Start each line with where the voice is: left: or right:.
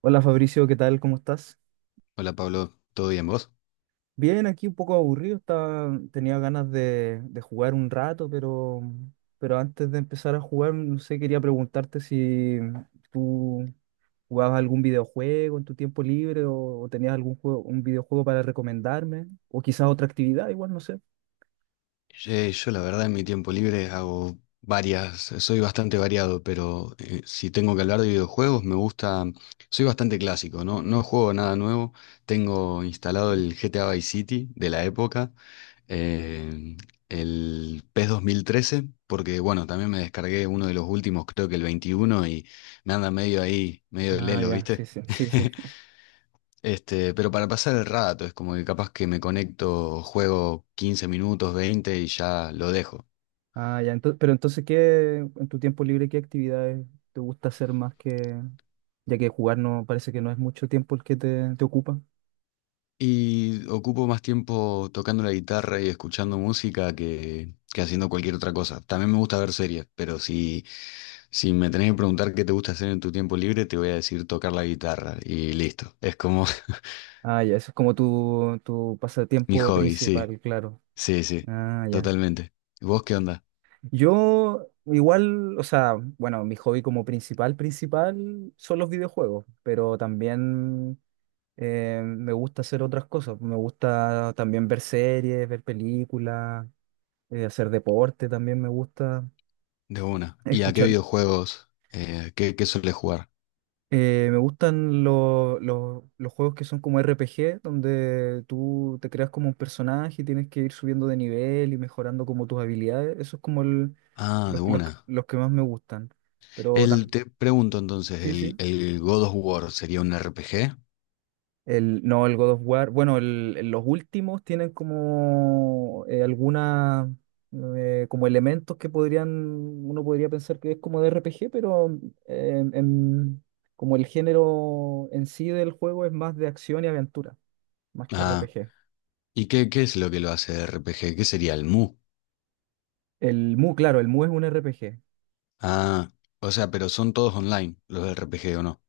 right: Hola Fabricio, ¿qué tal? ¿Cómo estás?
left: Hola Pablo, ¿todo bien vos?
right: Bien, aquí un poco aburrido, tenía ganas de jugar un rato, pero antes de empezar a jugar, no sé, quería preguntarte si tú jugabas algún videojuego en tu tiempo libre o tenías algún juego, un videojuego para recomendarme, o quizás otra actividad, igual, no sé.
left: Yo la verdad en mi tiempo libre hago varias, soy bastante variado, pero si tengo que hablar de videojuegos me gusta, soy bastante clásico, ¿no? No juego nada nuevo, tengo instalado el GTA Vice City de la época, eh, el PES 2013, porque bueno, también me descargué uno de los últimos, creo que el 21, y me anda medio ahí, medio
right: Ah,
left: lelo,
right: ya, sí,
left: ¿viste?
right: sí, sí, sí.
left: Pero para pasar el rato, es como que capaz que me conecto, juego 15 minutos, 20 y ya lo dejo.
right: Ah, ya, entonces, pero entonces, ¿qué, en tu tiempo libre, qué actividades te gusta hacer más que, ya que jugar no, parece que no es mucho tiempo el que te ocupa?
left: Y ocupo más tiempo tocando la guitarra y escuchando música que haciendo cualquier otra cosa. También me gusta ver series, pero si me tenés que preguntar qué te gusta hacer en tu tiempo libre, te voy a decir tocar la guitarra y listo. Es como
right: Ah, ya, eso es como tu
left: mi
right: pasatiempo
left: hobby, sí,
right: principal, claro.
left: sí, sí,
right: Ah, ya.
left: totalmente. ¿Y vos qué onda?
right: Yo igual, o sea, bueno, mi hobby como principal, principal son los videojuegos, pero también me gusta hacer otras cosas. Me gusta también ver series, ver películas, hacer deporte también me gusta,
left: De una. ¿Y a qué
right: escuchar.
left: videojuegos? ¿Qué, qué sueles jugar?
right: Me gustan los juegos que son como RPG, donde tú te creas como un personaje y tienes que ir subiendo de nivel y mejorando como tus habilidades. Eso es como
left: Ah,
right: los,
left: de una.
right: los que más me gustan. Pero también,
left: Te pregunto entonces,
right: sí, sí.
left: ¿el God of War sería un RPG?
right: El, no, el God of War. Bueno, los últimos tienen como algunas como elementos que podrían, uno podría pensar que es como de RPG, pero eh, en- como el género en sí del juego es más de acción y aventura, más que
left: Ah,
right: RPG.
left: ¿y qué, qué es lo que lo hace RPG? ¿Qué sería el Mu?
right: El Mu, claro, el Mu es un RPG.
left: Ah, o sea, pero son todos online los RPG o no.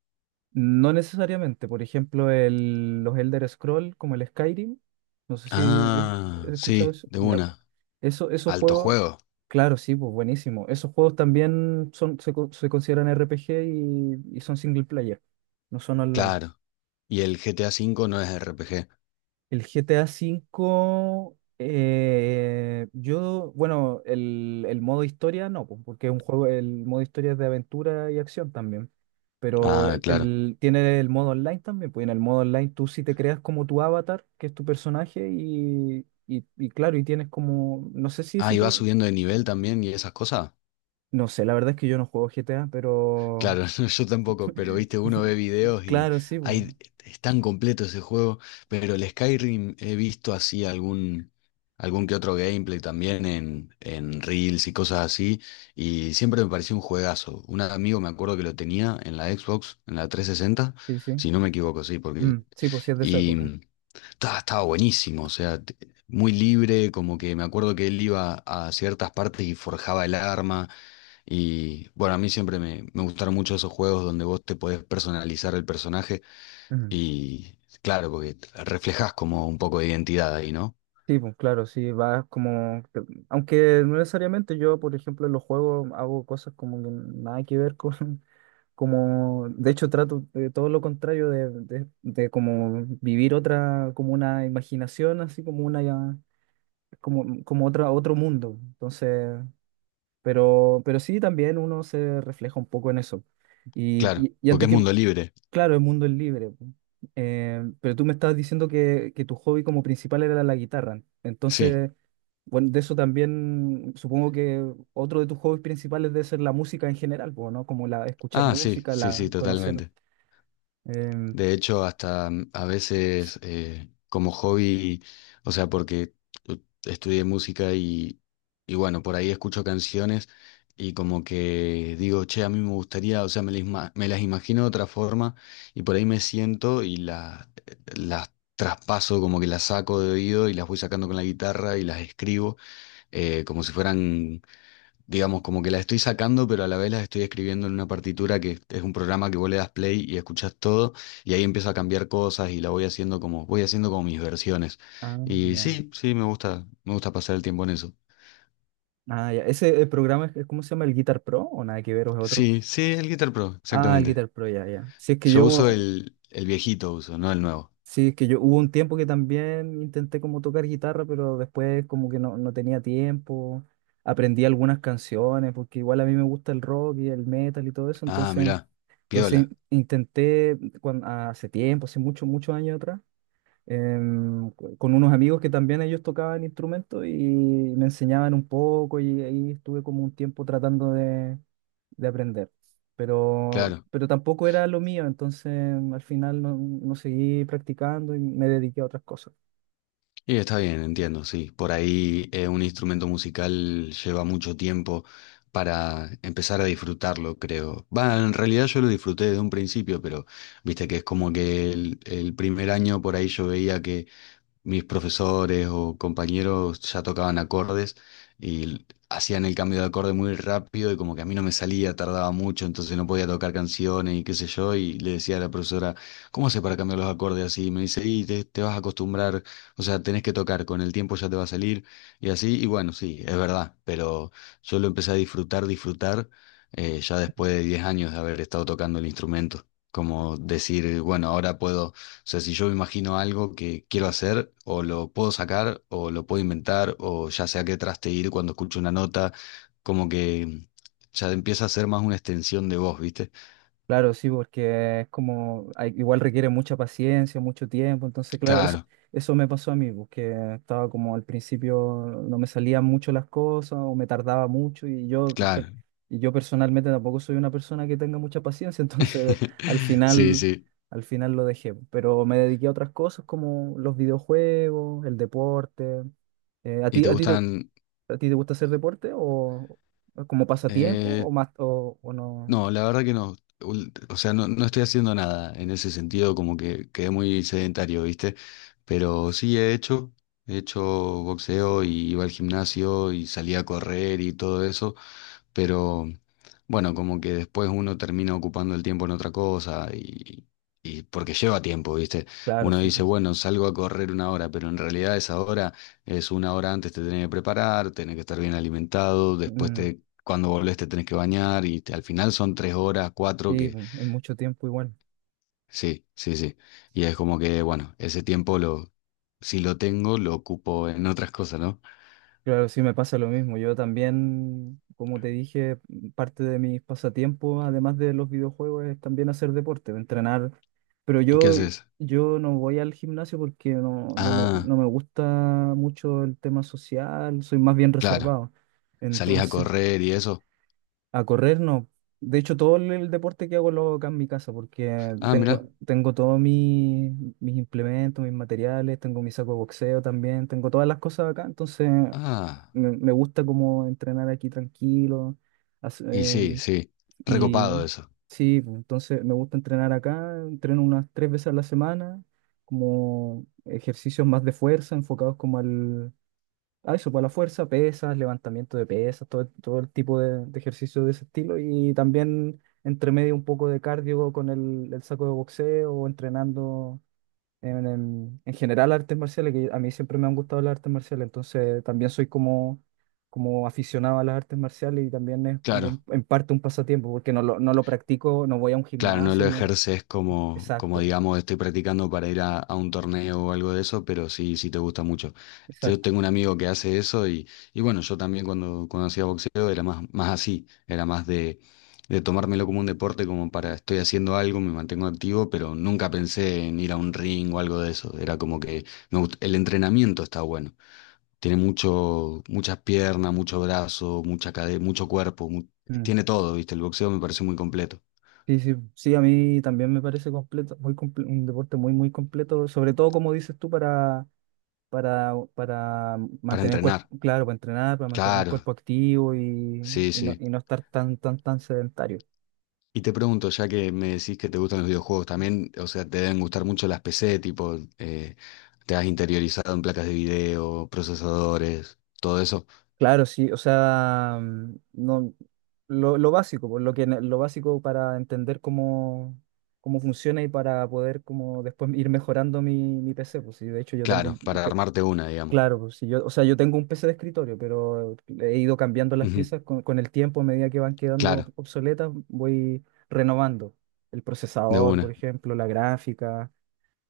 right: No necesariamente, por ejemplo, el, los Elder Scroll como el Skyrim, no sé si he,
left: Ah,
right: he escuchado
left: sí,
right: eso.
left: de
right: Ya, bueno,
left: una.
right: eso, esos
left: Alto
right: juegos,
left: juego,
right: claro, sí, pues buenísimo. Esos juegos también se consideran RPG y son single player, no son online.
left: claro. Y el GTA V no es RPG.
right: El GTA V, yo, bueno, el modo historia no, po, porque es un juego, el modo historia es de aventura y acción también, pero
left: Ah, claro.
right: tiene el modo online también, pues y en el modo online tú sí te creas como tu avatar, que es tu personaje, y claro, y tienes como, no sé si
left: Ah,
right: se
left: ¿y va
right: puede,
left: subiendo de nivel también y esas cosas?
right: no sé, la verdad es que yo no juego GTA, pero
left: Claro, no, yo tampoco, pero viste, uno ve videos y
right: claro, sí, pues,
left: hay, es tan completo ese juego, pero el Skyrim he visto así algún, algún que otro gameplay también en Reels y cosas así, y siempre me pareció un juegazo. Un amigo me acuerdo que lo tenía en la Xbox, en la 360,
right: sí, sí.
left: si no me equivoco, sí, porque...
right: Mm, sí, pues sí es de esa época.
left: Y, estaba buenísimo, o sea, muy libre, como que me acuerdo que él iba a ciertas partes y forjaba el arma. Y bueno, a mí siempre me gustaron mucho esos juegos donde vos te podés personalizar el personaje y claro, porque reflejás como un poco de identidad ahí, ¿no?
right: Sí, pues claro, sí, va como... Aunque no necesariamente yo, por ejemplo, en los juegos hago cosas como que nada que ver con... Como, de hecho, trato de todo lo contrario de como vivir otra, como una imaginación, así como como, como otra, otro mundo. Entonces, pero sí, también uno se refleja un poco en eso. Y,
left: Claro,
right: y, y
left: porque
right: antes
left: es
right: que,
left: mundo libre.
right: claro, el mundo es libre, po. Pero tú me estabas diciendo que tu hobby como principal era la guitarra.
left: Sí.
right: Entonces, bueno, de eso también supongo que otro de tus hobbies principales debe ser la música en general, po, ¿no? Como la escuchar
left: Ah, sí,
right: música,
left: sí,
right: la
left: sí,
right: conocer.
left: totalmente.
right: em,
left: De hecho, hasta a veces como hobby, o sea, porque u- estudié música y bueno, por ahí escucho canciones y como que digo, che, a mí me gustaría, o sea, me, me las imagino de otra forma y por ahí me siento y la las traspaso, como que las saco de oído y las voy sacando con la guitarra y las escribo como si fueran digamos, como que las estoy sacando, pero a la vez las estoy escribiendo en una partitura que es un programa que vos le das play y escuchás todo, y ahí empiezo a cambiar cosas y la voy haciendo como mis versiones.
right: ah,
left: Y
right: ya.
left: sí, sí, me gusta pasar el tiempo en eso.
right: Ah, ya. Ese programa es, ¿cómo se llama? ¿El Guitar Pro o nada que ver o es otro?
left: Sí, sí, el Guitar Pro,
right: Ah, el
left: exactamente.
right: Guitar Pro, ya, ya. Si es que
left: Yo uso
right: yo.
left: el viejito uso, no el nuevo.
right: Sí, es que yo hubo un tiempo que también intenté como tocar guitarra, pero después como que no tenía tiempo. Aprendí algunas canciones, porque igual a mí me gusta el rock y el metal y todo eso.
left: Ah,
right: Entonces,
left: mirá,
right: entonces
left: piola,
right: hace tiempo, hace muchos, muchos años atrás con unos amigos que también ellos tocaban instrumentos y me enseñaban un poco y ahí estuve como un tiempo tratando de aprender.
left: claro.
right: Pero tampoco era lo mío, entonces al final no seguí practicando y me dediqué a otras cosas.
left: Y está bien, entiendo, sí. Por ahí un instrumento musical lleva mucho tiempo para empezar a disfrutarlo, creo. Va, en realidad yo lo disfruté desde un principio, pero viste que es como que el primer año por ahí yo veía que mis profesores o compañeros ya tocaban acordes y hacían el cambio de acorde muy rápido y como que a mí no me salía, tardaba mucho, entonces no podía tocar canciones y qué sé yo, y le decía a la profesora, ¿cómo haces para cambiar los acordes así? Y me dice, y te vas a acostumbrar, o sea, tenés que tocar, con el tiempo ya te va a salir y así, y bueno, sí, es verdad, pero yo lo empecé a disfrutar, disfrutar, ya después de 10 años de haber estado tocando el instrumento. Como decir, bueno, ahora puedo o sea, si yo me imagino algo que quiero hacer, o lo puedo sacar, o lo puedo inventar, o ya sé a qué traste ir cuando escucho una nota, como que ya empieza a ser más una extensión de voz, ¿viste?
right: Claro, sí, porque es como, igual requiere mucha paciencia, mucho tiempo, entonces, claro, eso,
left: Claro,
right: eso me pasó a mí, porque estaba como al principio, no me salían mucho las cosas o me tardaba mucho y
left: claro.
right: y yo personalmente tampoco soy una persona que tenga mucha paciencia, entonces al
left: Sí,
right: final,
left: sí.
right: al final lo dejé, pues, pero me dediqué a otras cosas como los videojuegos, el deporte. ¿A
left: ¿Y te
right: ti te,
left: gustan?
right: a ti te gusta hacer deporte o como pasatiempo o
left: eh,
right: más o no?
left: no, la verdad que no. O sea, no, no estoy haciendo nada en ese sentido, como que quedé muy sedentario, ¿viste? Pero sí he hecho boxeo y iba al gimnasio y salía a correr y todo eso. Pero bueno, como que después uno termina ocupando el tiempo en otra cosa y porque lleva tiempo, ¿viste?
right: Claro,
left: Uno
right: sí,
left: dice,
right: pues.
left: bueno, salgo a correr una hora, pero en realidad esa hora es una hora antes te tenés que preparar, tenés que estar bien alimentado, después
right: Mm,
left: cuando volvés te tenés que bañar y al final son 3 horas, 4
right: sí,
left: que
right: pues, en mucho tiempo igual.
left: sí, sí, sí. Y es como que, bueno, ese tiempo si lo tengo, lo ocupo en otras cosas, ¿no?
right: Claro, sí me pasa lo mismo. Yo también, como te dije, parte de mis pasatiempos, además de los videojuegos, es también hacer deporte, entrenar. Pero
left: ¿Y qué
right: yo,
left: haces?
right: yo no voy al gimnasio porque
left: Ah,
right: no me gusta mucho el tema social, soy más bien
left: claro,
right: reservado.
left: salís a
right: Entonces,
left: correr y eso.
right: a correr no. De hecho, todo el deporte que hago lo hago acá en mi casa porque
left: Ah, mirá.
right: tengo todos mis implementos, mis materiales, tengo mi saco de boxeo también, tengo todas las cosas acá, entonces
left: Ah,
right: me gusta como entrenar aquí tranquilo. hace-
left: y sí,
right: em,
left: sí,
right: y
left: recopado eso.
right: sí, pues, entonces me gusta entrenar acá, entreno unas 3 veces a la semana, como ejercicios más de fuerza, enfocados como al, a eso, para la fuerza, pesas, levantamiento de pesas, todo, todo el tipo de ejercicio de ese estilo y también entre medio un poco de cardio con el saco de boxeo o entrenando en general artes marciales, que a mí siempre me han gustado las artes marciales, entonces también soy como, como aficionado a las artes marciales y también es como
left: Claro,
right: en parte un pasatiempo, porque no lo practico, no voy a un
left: claro, no
right: gimnasio,
left: lo
right: ni...
left: ejerces como, como
right: Exacto,
left: digamos, estoy practicando para ir a un torneo o algo de eso, pero sí, sí te gusta mucho. Yo
right: exacto.
left: tengo un amigo que hace eso y bueno, yo también cuando hacía boxeo era más, más así, era más de tomármelo como un deporte, como para estoy haciendo algo, me mantengo activo, pero nunca pensé en ir a un ring o algo de eso. Era como que el entrenamiento está bueno. Tiene muchas piernas, mucho brazo, mucha cadera, mucho cuerpo.
right: Mm.
left: Tiene todo, ¿viste? El boxeo me parece muy completo.
right: Sí, sí, sí, a mí también me parece completo, un deporte muy, muy completo, sobre todo como dices tú, para
left: Para
right: mantener el cuerpo,
left: entrenar.
right: claro, para entrenar, para mantener el
left: Claro,
right: cuerpo activo
left: sí, sí.
right: y no estar tan, tan, tan sedentario.
left: Y te pregunto, ya que me decís que te gustan los videojuegos, también, o sea, te deben gustar mucho las PC, tipo, te has interiorizado en placas de video, procesadores, todo eso.
right: Claro, sí, o sea, no, lo básico, por lo que, lo básico para entender cómo, cómo funciona y para poder como después ir mejorando mi PC, pues sí, de hecho yo tengo,
left: Claro,
right: un.
left: para armarte una, digamos.
right: Claro, pues, si yo, o sea, yo tengo un PC de escritorio, pero he ido cambiando las
left: Ujú,
right: piezas con el tiempo, a medida que van quedando
left: claro,
right: obsoletas, voy renovando el
left: de
right: procesador, por
left: una.
right: ejemplo, la gráfica,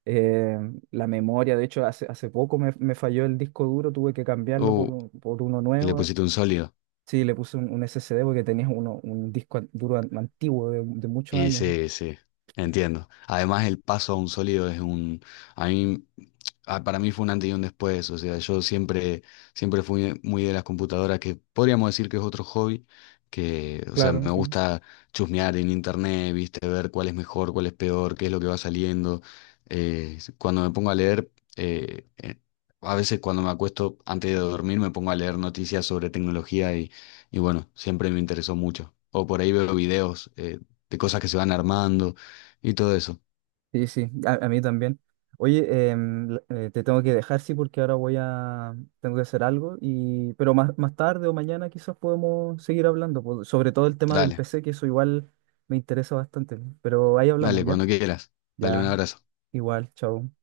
right: eh, la memoria. De hecho, hace poco me falló el disco duro, tuve que cambiarlo por,
left: Uh,
right: por uno
left: y le
right: nuevo.
left: pusiste un sólido.
right: Sí, le puse un SSD porque tenía uno, un duro antiguo de muchos
left: Y
right: años, ¿no?
left: sí, sí, entiendo. Además, el paso a un sólido es un... A mí, ah, para mí fue un antes y un después. O sea, yo siempre, siempre fui muy de las computadoras, que podríamos decir que es otro hobby, que, o sea,
right: Claro,
left: me
right: sí.
left: gusta chusmear en internet, viste, ver cuál es mejor, cuál es peor, qué es lo que va saliendo. Cuando me pongo a leer, eh, eh, a veces cuando me acuesto antes de dormir, me pongo a leer noticias sobre tecnología y bueno, siempre me interesó mucho. O por ahí veo videos. De cosas que se van armando y todo eso.
right: Sí, sí, a mí también. Oye, te tengo que dejar, sí, porque ahora voy a, tengo que hacer algo, y, pero más, más tarde o mañana quizás podemos seguir hablando, sobre todo el tema del
left: Dale,
right: PC, que eso igual me interesa bastante, pero ahí hablamos,
left: dale,
right: ¿ya?
left: cuando quieras. Dale un
right: Ya,
left: abrazo.
right: igual, chao.